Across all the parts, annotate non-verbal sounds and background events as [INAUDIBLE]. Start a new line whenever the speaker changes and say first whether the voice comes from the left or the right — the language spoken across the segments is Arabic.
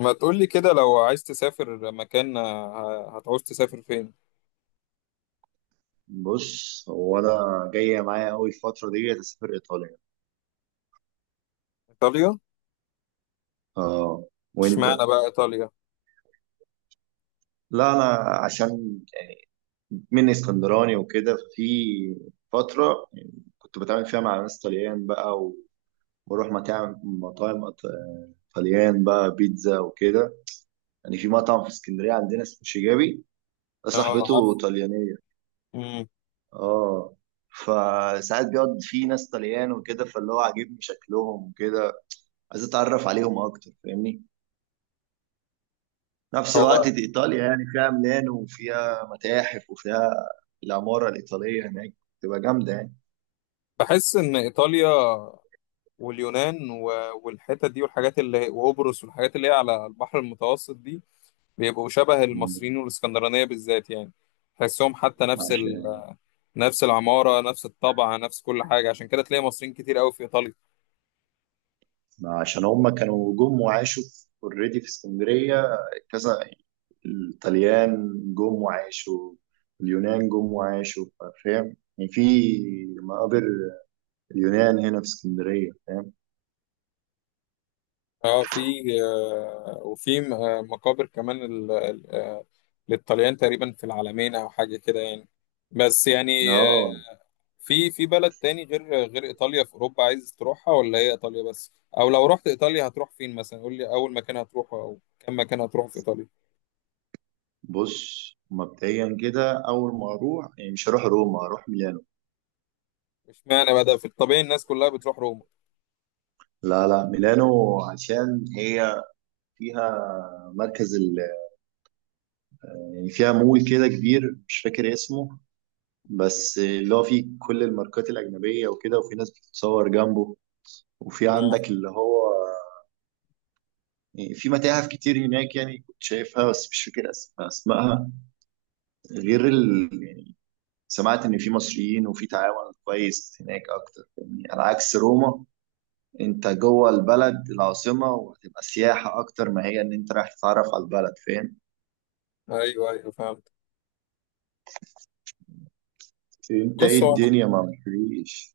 left: ما تقولي كده، لو عايز تسافر مكان، هتعوز تسافر فين؟
right: بص، هو انا جايه معايا قوي الفتره دي اسافر ايطاليا.
left: ايطاليا؟
right: اه. وانت؟
left: اشمعنى بقى ايطاليا؟
right: لا، انا عشان يعني من اسكندراني وكده ففي فتره يعني كنت بتعامل فيها مع ناس طليان بقى واروح مطاعم طليان بقى، بيتزا وكده. يعني في مطعم في اسكندريه عندنا اسمه شيجابي، ده
left: اه،
right: صاحبته
left: عارف.
right: طليانيه.
left: مم.
right: اه، فساعات بيقعد فيه ناس طليان وكده، فاللي هو عاجبني شكلهم وكده، عايز اتعرف عليهم اكتر. فاهمني؟ نفس
left: هو
right: الوقت دي إيطاليا يعني فيها ميلانو وفيها متاحف وفيها العمارة الإيطالية هناك تبقى جامدة يعني.
left: بحس ان ايطاليا واليونان والحتت دي والحاجات اللي وقبرص والحاجات اللي هي على البحر المتوسط دي، بيبقوا شبه
right: مم.
left: المصريين والاسكندرانية بالذات يعني. تحسهم حتى نفس
right: عشان
left: نفس العمارة، نفس الطبع، نفس كل حاجة. عشان كده تلاقي مصريين كتير قوي في ايطاليا.
right: عشان هم كانوا جم وعاشوا اوريدي، في already في اسكندرية، كذا. الطليان جم وعاشوا، اليونان جم وعاشوا. فاهم؟ يعني في مقابر اليونان هنا في اسكندرية. فاهم؟
left: اه، في وفي مقابر كمان للطليان تقريبا في العالمين او حاجه كده يعني. بس يعني
right: اه.
left: آه، في بلد تاني غير ايطاليا في اوروبا، عايز تروحها ولا هي ايطاليا بس؟ او لو رحت ايطاليا هتروح فين مثلا؟ قول لي اول مكان هتروحه او كم مكان هتروحه في ايطاليا.
right: بص، مبدئيا كده أول ما أروح يعني مش هروح روما، هروح ميلانو.
left: اشمعنى بقى ده؟ في الطبيعي الناس كلها بتروح روما.
right: لا، لا، ميلانو عشان هي فيها مركز ال... يعني فيها مول كده كبير، مش فاكر اسمه، بس اللي هو فيه كل الماركات الأجنبية وكده، وفي ناس بتتصور جنبه. وفي
left: اه،
right: عندك اللي هو يعني في متاحف كتير هناك يعني كنت شايفها بس مش فاكر أسمائها. غير ال... يعني سمعت إن في مصريين وفي تعاون كويس هناك أكتر يعني، على عكس روما. أنت جوه البلد العاصمة وهتبقى سياحة أكتر ما هي إن أنت رايح تتعرف على البلد. فاهم؟
left: ايوه ايوه فهمت.
right: أنت إيه
left: بص هو انا
right: الدنيا ما مفيش.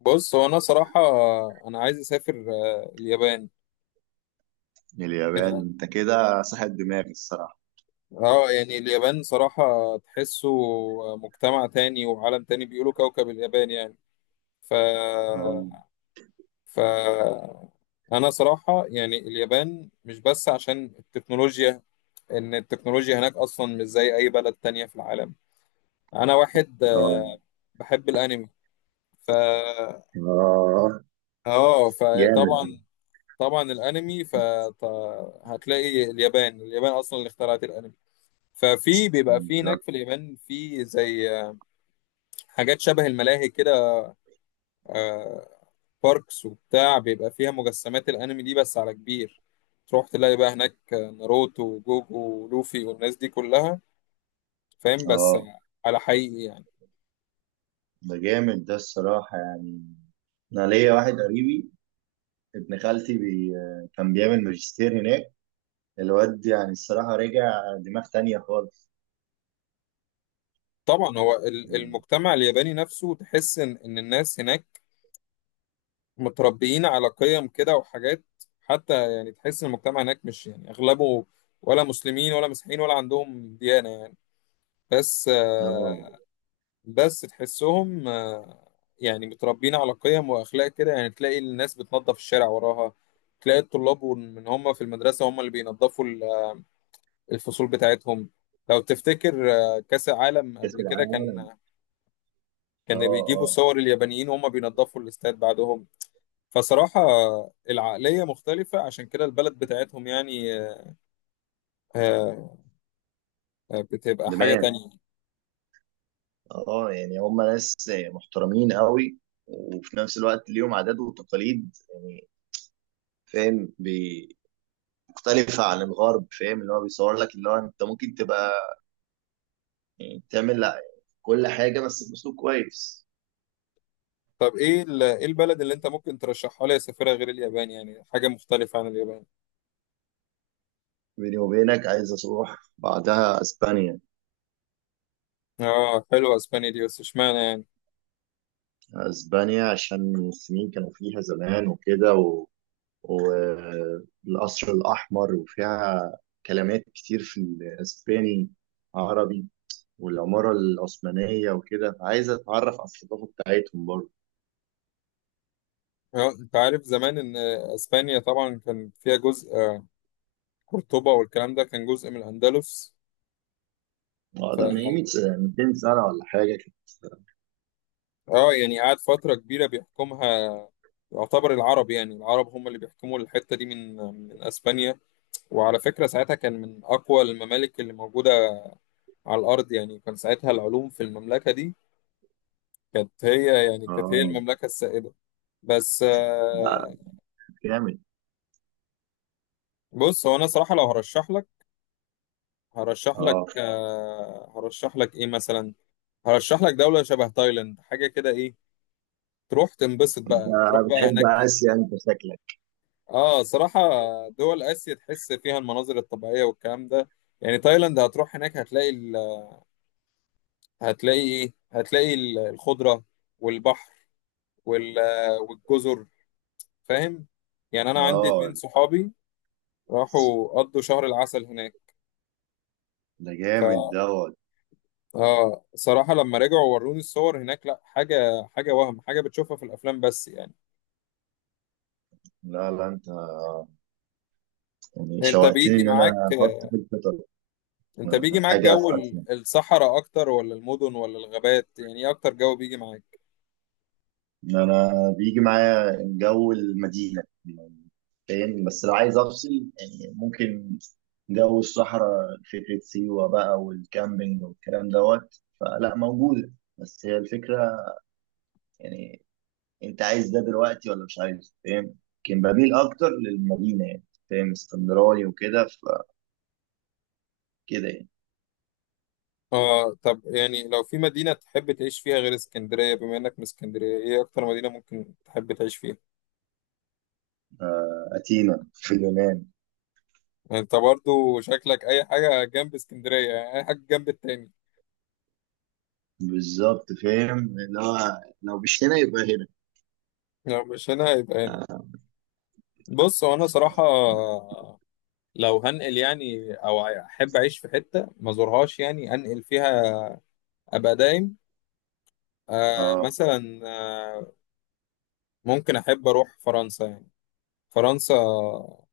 left: بص هو انا صراحه، انا عايز اسافر اليابان.
right: اليابان انت كده صاحب دماغ الصراحة.
left: اه، يعني اليابان صراحة، تحسه مجتمع تاني وعالم تاني، بيقولوا كوكب اليابان يعني. ف
right: اه.
left: ف انا صراحة، يعني اليابان مش بس عشان التكنولوجيا. ان التكنولوجيا هناك اصلا مش زي اي بلد تانية في العالم. انا واحد
right: اه.
left: بحب الانمي. ف
right: اه،
left: اه،
right: جامد.
left: فطبعا طبعا الانمي، فهتلاقي اليابان اصلا اللي اخترعت الانمي. ففي بيبقى في هناك
right: بالظبط.
left: في اليابان في زي حاجات شبه الملاهي كده، آه، باركس وبتاع، بيبقى فيها مجسمات الانمي دي بس على كبير. تروح تلاقي بقى هناك ناروتو وجوجو ولوفي والناس دي كلها، فاهم؟ بس
right: اه.
left: على حقيقي يعني.
right: ده جامد ده الصراحة يعني. انا ليا واحد قريبي، ابن خالتي كان بيعمل ماجستير هناك. الواد يعني الصراحة رجع دماغ تانية خالص.
left: طبعا، هو
right: يعني.
left: المجتمع الياباني نفسه، تحس ان الناس هناك متربيين على قيم كده وحاجات. حتى يعني تحس ان المجتمع هناك مش يعني اغلبه، ولا مسلمين ولا مسيحيين ولا عندهم ديانة يعني. بس
right: اه.
left: بس تحسهم يعني متربيين على قيم واخلاق كده. يعني تلاقي الناس بتنظف الشارع وراها، تلاقي الطلاب من هم في المدرسه هم اللي بينظفوا الفصول بتاعتهم. لو تفتكر كاس العالم
right: كأس
left: قبل كده،
right: العالم.
left: كان
right: اه.
left: كان بيجيبوا
right: اه.
left: صور اليابانيين وهم بينظفوا الاستاد بعدهم. فصراحه العقليه مختلفه، عشان كده البلد بتاعتهم يعني آه، بتبقى حاجه
right: دماغ.
left: تانية.
right: اه يعني هم ناس محترمين قوي، وفي نفس الوقت ليهم عادات وتقاليد يعني. فاهم؟ مختلفة عن الغرب. فاهم؟ اللي هو بيصور لك اللي هو انت ممكن تبقى بتعمل كل حاجة بس بأسلوب كويس.
left: طب ايه إيه البلد اللي انت ممكن ترشحها لي اسافرها غير اليابان؟ يعني حاجه مختلفه عن اليابان.
right: بيني وبينك عايز أروح بعدها أسبانيا.
left: اه، حلوة اسبانيا دي، بس اشمعنى يعني؟
right: أسبانيا عشان المسلمين كانوا فيها زمان وكده والقصر الأحمر وفيها كلمات كتير في الأسباني عربي، والعمارة العثمانية وكده، فعايز أتعرف على الثقافة بتاعتهم برضه.
left: انت عارف زمان ان اسبانيا طبعا كان فيها جزء، قرطبة والكلام ده، كان جزء من الاندلس. ف
right: ده من 200 سنة ولا حاجة كده.
left: اه، يعني قعد فترة كبيرة بيحكمها، يعتبر العرب. يعني العرب هم اللي بيحكموا الحتة دي من اسبانيا. وعلى فكرة ساعتها كان من اقوى الممالك اللي موجودة على الارض يعني. كان ساعتها العلوم في المملكة دي، كانت هي
right: آه.
left: المملكة السائدة. بس
right: لا. جامد.
left: بص هو انا صراحة، لو هرشح لك
right: اه.
left: ايه مثلا؟ هرشح لك دولة شبه تايلاند حاجة كده. ايه، تروح تنبسط بقى، تروح بقى
right: بتحب
left: هناك
right: آسيا أنت شكلك؟
left: اه، صراحة دول آسيا تحس فيها المناظر الطبيعية والكلام ده. يعني تايلاند هتروح هناك هتلاقي هتلاقي ايه، هتلاقي الخضرة والبحر وال... والجزر، فاهم؟ يعني انا عندي
right: اه.
left: اتنين صحابي راحوا قضوا شهر العسل هناك.
right: ده جامد دوت.
left: اه، صراحة لما رجعوا وروني الصور هناك، لا حاجة حاجة، وهم حاجة بتشوفها في الأفلام بس يعني.
right: لا، لا، انت يعني
left: انت
right: شوقتني
left: بيجي
right: ان
left: معاك
right: انا احط في الخطط.
left: انت بيجي معاك
right: حاجه في
left: جو
right: اسيا،
left: الصحراء اكتر، ولا المدن ولا الغابات؟ يعني ايه اكتر جو بيجي معاك؟
right: ان انا بيجي معايا جو المدينه. فاهم؟ بس لو عايز افصل يعني ممكن جو الصحراء، فكره سيوه بقى والكامبينج والكلام دوت فلا موجوده. بس هي الفكره يعني. انت عايز ده دلوقتي ولا مش عايز؟ فاهم؟ لكن بميل اكتر للمدينه يعني. فاهم؟ اسكندراني وكده، فكده يعني.
left: اه، طب يعني لو في مدينة تحب تعيش فيها غير اسكندرية، بما انك من اسكندرية، ايه اكتر مدينة ممكن تحب تعيش فيها؟
right: أثينا في اليونان.
left: يعني انت برضو شكلك اي حاجة جنب اسكندرية، يعني اي حاجة جنب التاني.
right: بالظبط. فاهم؟ اللي هو لو مش هنا يبقى هنا.
left: لو مش هنا يبقى هنا. بص هو انا صراحة، لو هنقل يعني، او احب اعيش في حته ما زورهاش يعني، انقل فيها ابقى دايم. آه
right: اه.
left: مثلا، آه ممكن احب اروح فرنسا يعني. فرنسا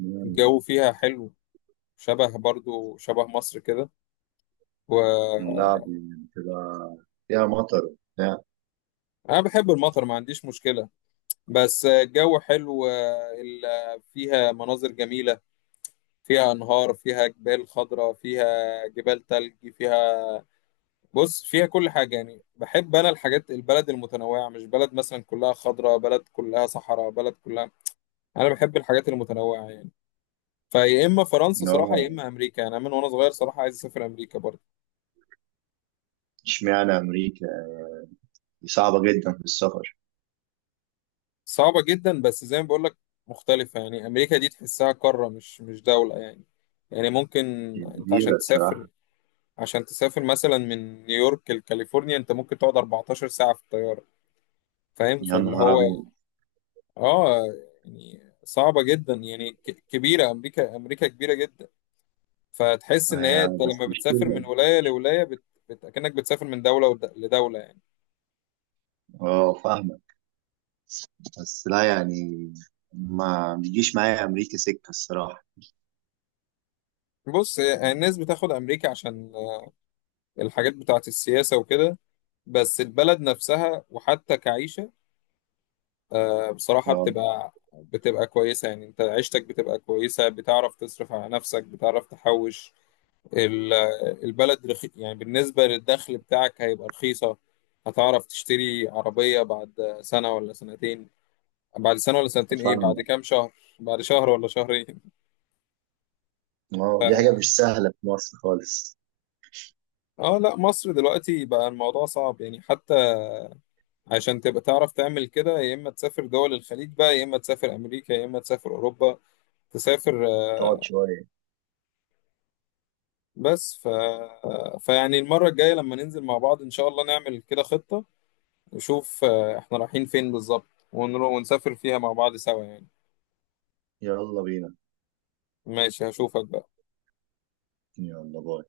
right: مم.
left: الجو فيها حلو، شبه برضو شبه مصر كده. و
right: اللعب بتبقى فيها مطر بتاع.
left: انا بحب المطر، ما عنديش مشكله. بس الجو حلو، فيها مناظر جميله، فيها انهار، فيها جبال خضراء، فيها جبال تلج فيها. بص فيها كل حاجة يعني. بحب أنا الحاجات البلد المتنوعة، مش بلد مثلا كلها خضراء، بلد كلها صحراء، بلد كلها. أنا بحب الحاجات المتنوعة يعني. فيا إما فرنسا
right: إن
left: صراحة
right: هو
left: يا إما أمريكا يعني. أنا من وأنا صغير صراحة عايز أسافر أمريكا برضه.
right: اشمعنى أمريكا؟ دي صعبة جدا في السفر.
left: صعبة جدا، بس زي ما بقول لك مختلفة يعني. أمريكا دي تحسها قارة، مش دولة يعني. يعني ممكن أنت
right: كبيرة
left: عشان تسافر
right: الصراحة.
left: عشان تسافر مثلا من نيويورك لكاليفورنيا، أنت ممكن تقعد 14 ساعة في الطيارة، فاهم؟
right: يا
left: فاللي
right: نهار
left: هو
right: أبيض.
left: اه، يعني صعبة جدا يعني، كبيرة أمريكا كبيرة جدا. فتحس إن هي
right: هي
left: أنت
right: بس
left: لما بتسافر
right: مشكلة.
left: من ولاية لولاية، كأنك بتسافر من دولة لدولة يعني.
right: اه. فاهمة. بس لا يعني ما بيجيش معايا أمريكا سكة الصراحة.
left: بص الناس بتاخد أمريكا عشان الحاجات بتاعة السياسة وكده. بس البلد نفسها، وحتى كعيشة، بصراحة،
right: اه.
left: بتبقى كويسة، يعني أنت عيشتك بتبقى كويسة، بتعرف تصرف على نفسك، بتعرف تحوش. ال- البلد يعني بالنسبة للدخل بتاعك هيبقى رخيصة. هتعرف تشتري عربية بعد سنة ولا سنتين، بعد سنة ولا سنتين، ايه، بعد
right: فاهمة.
left: كام شهر، بعد شهر ولا شهرين.
right: اه، دي حاجة مش سهلة في مصر خالص.
left: [LAUGHS] اه لا، مصر دلوقتي بقى الموضوع صعب يعني. حتى عشان تبقى تعرف تعمل كده، يا اما تسافر دول الخليج بقى، يا اما تسافر امريكا، يا اما تسافر اوروبا. تسافر
right: تقعد
left: آه،
right: شوية.
left: بس فيعني المرة الجاية لما ننزل مع بعض ان شاء الله نعمل كده خطة، نشوف احنا رايحين فين بالظبط، ونسافر فيها مع بعض سوا يعني.
right: يلا بينا.
left: ماشي، هشوفك بقى.
right: يلا باي.